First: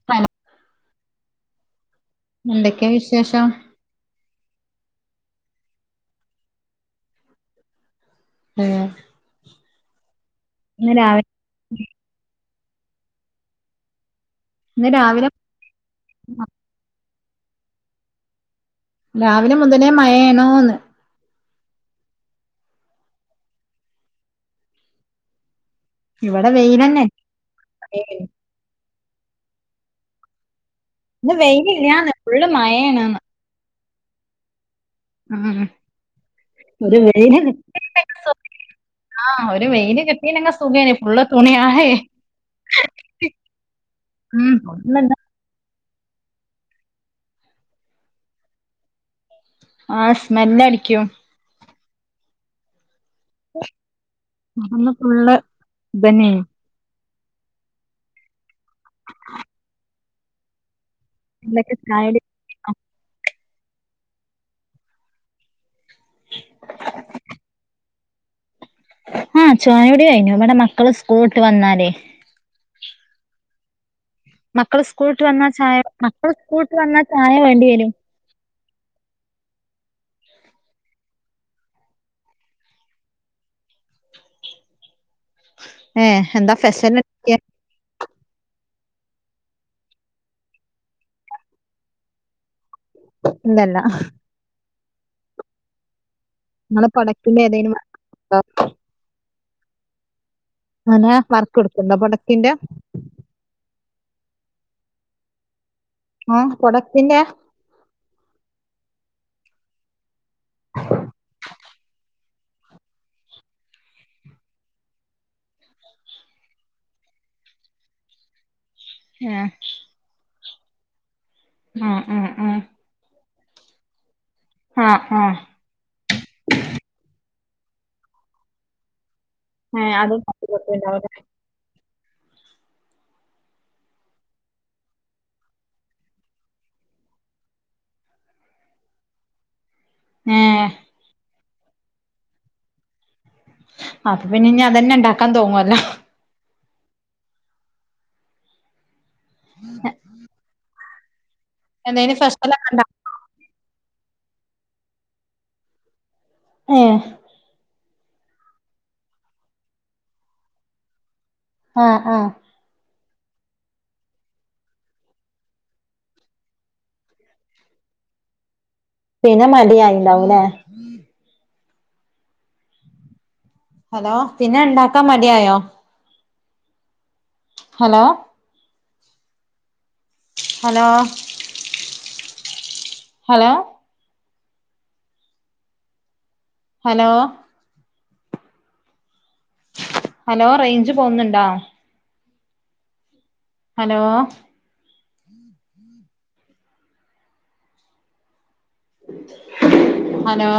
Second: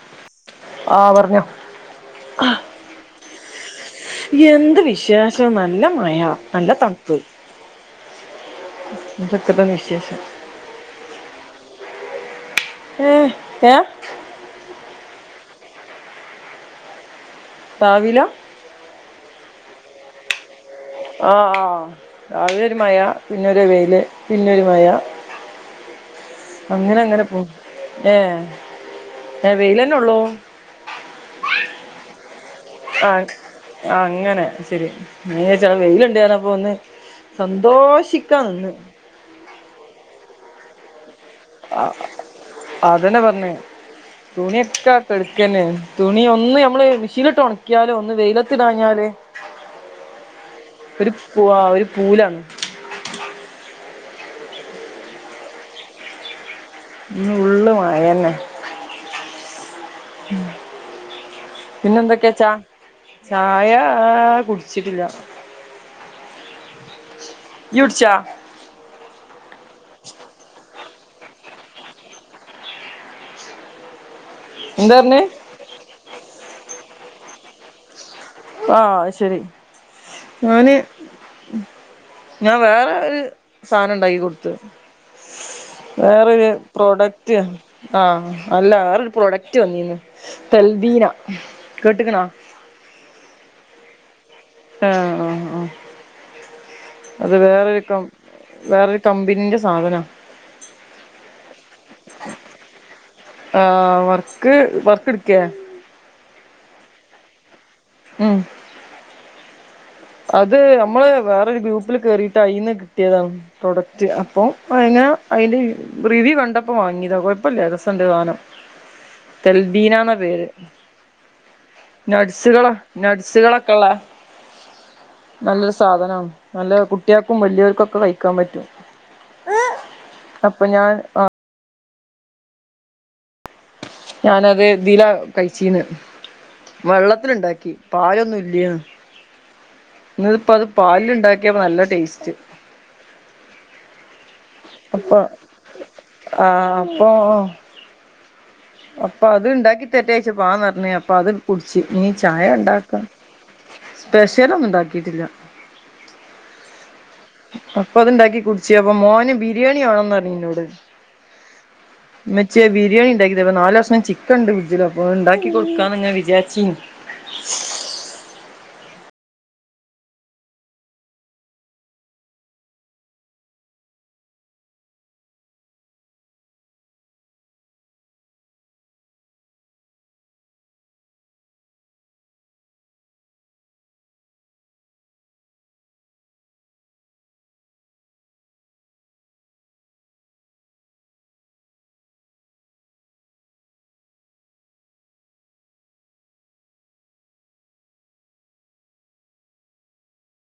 [unintelligible] ആഹ് പറഞ്ഞോ. എന്തൊക്കെയാ വിശേഷം എന്ത് വിശേഷം നല്ല മയ നല്ല തണുപ്പ് ഏഹ് എന്തൊക്ക്ണ്ട് വിശേഷം? ഇന്ന്‌ രാവി ഏഹ് ഏഹ് ഇന്ന് രാവിലെ [unintelligible] താവില രാവിലെ മുതലേ മഴയാണോന്ന്? ആഹ് രാവിലൊരു മഴ പിന്നൊരു വെയില് പിന്നൊരു മഴ ഇവിടെ അങ്ങനെ വെയിലെന്നെ അങ്ങനെ പോവും ഏഹ് ഏഹ് വെയ്ലെന്നൊള്ളൂ? ഇന്ന് വെയിലില്ലാന്ന്. ഫുള്ള് മഴേ ആഹ് ആ അങ്ങനെ ശരി ഉം ഞാൻവിചാർച്ച് അവ്ടെ വെയില്ണ്ടാർന്നപ്പൊ ഒന്ന് ഒരു സന്തോഷിക്കാ നിന്ന്. ആഹ് ഒരു വെയില് കിട്ടീനെങ്കി സുഖേയ്ന് ഫുള്ള് തുണി ആ അഴെ അതന്നെ മ് ഫുള്ള്ണ്ട് ന്നെ തുണി ഒന്ന് നമ്മള് മിഷീനിട്ട് ഒണക്കിയാലും ഒന്ന് വെയിലത്തിടാഞ്ഞാല് ആഹ് സ്മെല്ലടിക്കും പുആ ഒരു പൂലാണ് ഞങ്ങക്ക് ഇന്ന് ഫുള്ള് ഇതെന്നെയ്നു. ഇന്ന് ഫുള്ള് മഴന്നെ എന്തൊക്കെ ചായകുടി പിന്നെന്തൊക്കെയാച്ചാ ചായാ കുടിച്ചിട്ടില്ല. ജുട്ച്ചോ? ആഹ് ചായോട കയിഞ്ഞു ഇമ്മടെ മക്കള് സ്കൂളിലട്ട് വന്നാലേ മക്കൾ എന്താ പറഞ്ഞേ സ്കൂളട്ടിൽ വന്ന ചായ മക്കൾ സ്കൂളട്ടിൽ വന്നാ ചായ വേണ്ടിവ വരും. ആന് ശരി ന് ഞാൻ വേറെ ഒരു സാധനം ഉണ്ടാക്ക കൊടുത്ത ഏ വേറരു എന്താ സ്പെഷ്യൽ പ്രോഡക്റ്റ് റ്റ് ആഹ് അല്ല വേറൊരു പ്രോഡക്റ്റ് വന്നീനു. തൽദീന കേട്ട്ക്കുണോ ഇല്ലല്ലാഹ്. ആഹ് ആഹ് ആഹ് നിങ്ങളെ അത് പ്രൊഡക്റ്റിന്റെ ഏതേലും വേറൊരുക്കം വർക്കോ വേറൊ കമ്പിന്റെ സാധന ആനെ വർക്കൊടുക്കുണ്ടോ പടത്തിന്റെ ആ വർക്ക് വർക്ക്ട്ക്കേ? ആഹ് കൊടത്തിന്റെ മം അത് നമ്മള് വേറൊരു ഗ്രൂപ്പില് കേറിയിട്ട് അയി നിന്ന് കിട്ടിയതാണ് പ്രൊഡക്റ്റ് അപ്പം അതിന്റെ റിവ്യൂ കണ്ടപ്പോ വാങ്ങിയതാ കുഴപ്പംല്ല ദസ് സാധനം ഏഹ് തെൽബീനണ പേര് ആഹ് ആഹ് ആഹ് നസ്സുകളാ നട്സുകളൊക്കെ ഉള്ള ആഹ് ആഹ് നല്ലൊരു സാധനം നല്ല കുട്ടികൾക്കും വലിയവർക്കുംക്കെ കഴിക്കാൻ പറ്റും ആഹ് അതും അപ്പൊ ഞാൻ [unintelligible] ആഹ് ഞാനത് ഇതില കഴിച്ചീന്ന് വെള്ളത്തിുണ്ടാക്കി പാലൊന്നും ഇല്ലന്ന് ഇന്നതിപ്പോ അത് ഏഹ് പാലില് ഉണ്ടാക്കിയപ്പോ നല്ല ടേസ്റ്റ് അപ്പ പിന്നെ ഇനി അതന്നെ അപ്പൊ ഉണ്ടാക്കാൻ തോന്നുവല്ലോ ആഹ് അപ്പൊ അപ്പൊ അത് ഉണ്ടാക്കി തെരൊന്ച്ച പാന്ന് പറഞ്ഞ അപ്പൊ അത് കുടിച്ച് നീ എന്തേലും ചായ സ്പെഷ്യലൊക്കെ ഇണ്ടോ ഉണ്ടാക്കും സ്പെഷ്യലും ഉണ്ടാക്കിയിട്ടില്ല ഏഹ് അപ്പൊ അത്ണ്ടാക്കി കുടിച്ച അപ്പൊ മോന് ബിരിയാണി മാണംന്ന് പറഞ്ഞ നിന്നോട് ആഹ് ആഹ് ചേ ബിരിയാണി ഉണ്ടാക്കിയത് അപ്പ നല് കഷണം ചിക്കൻ ഉണ്ട്ജില അപ്പൊ ഉണ്ടാക്കി കൊടുക്കാന്ന്ങ്ങാ വിചാരിച്ച ഉ പിന്നെ മടിയായില്ലാവനെ ഹലോ പിന്നെ ഉണ്ടാക്കാ മതിയായോ hello hello hello hello hello range പോകുന്നുണ്ടോ ഹലോ ഉം ഹലോ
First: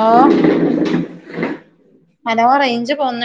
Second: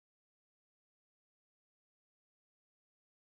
ഹലോ റേഞ്ച് പോകുന്നുണ്ട്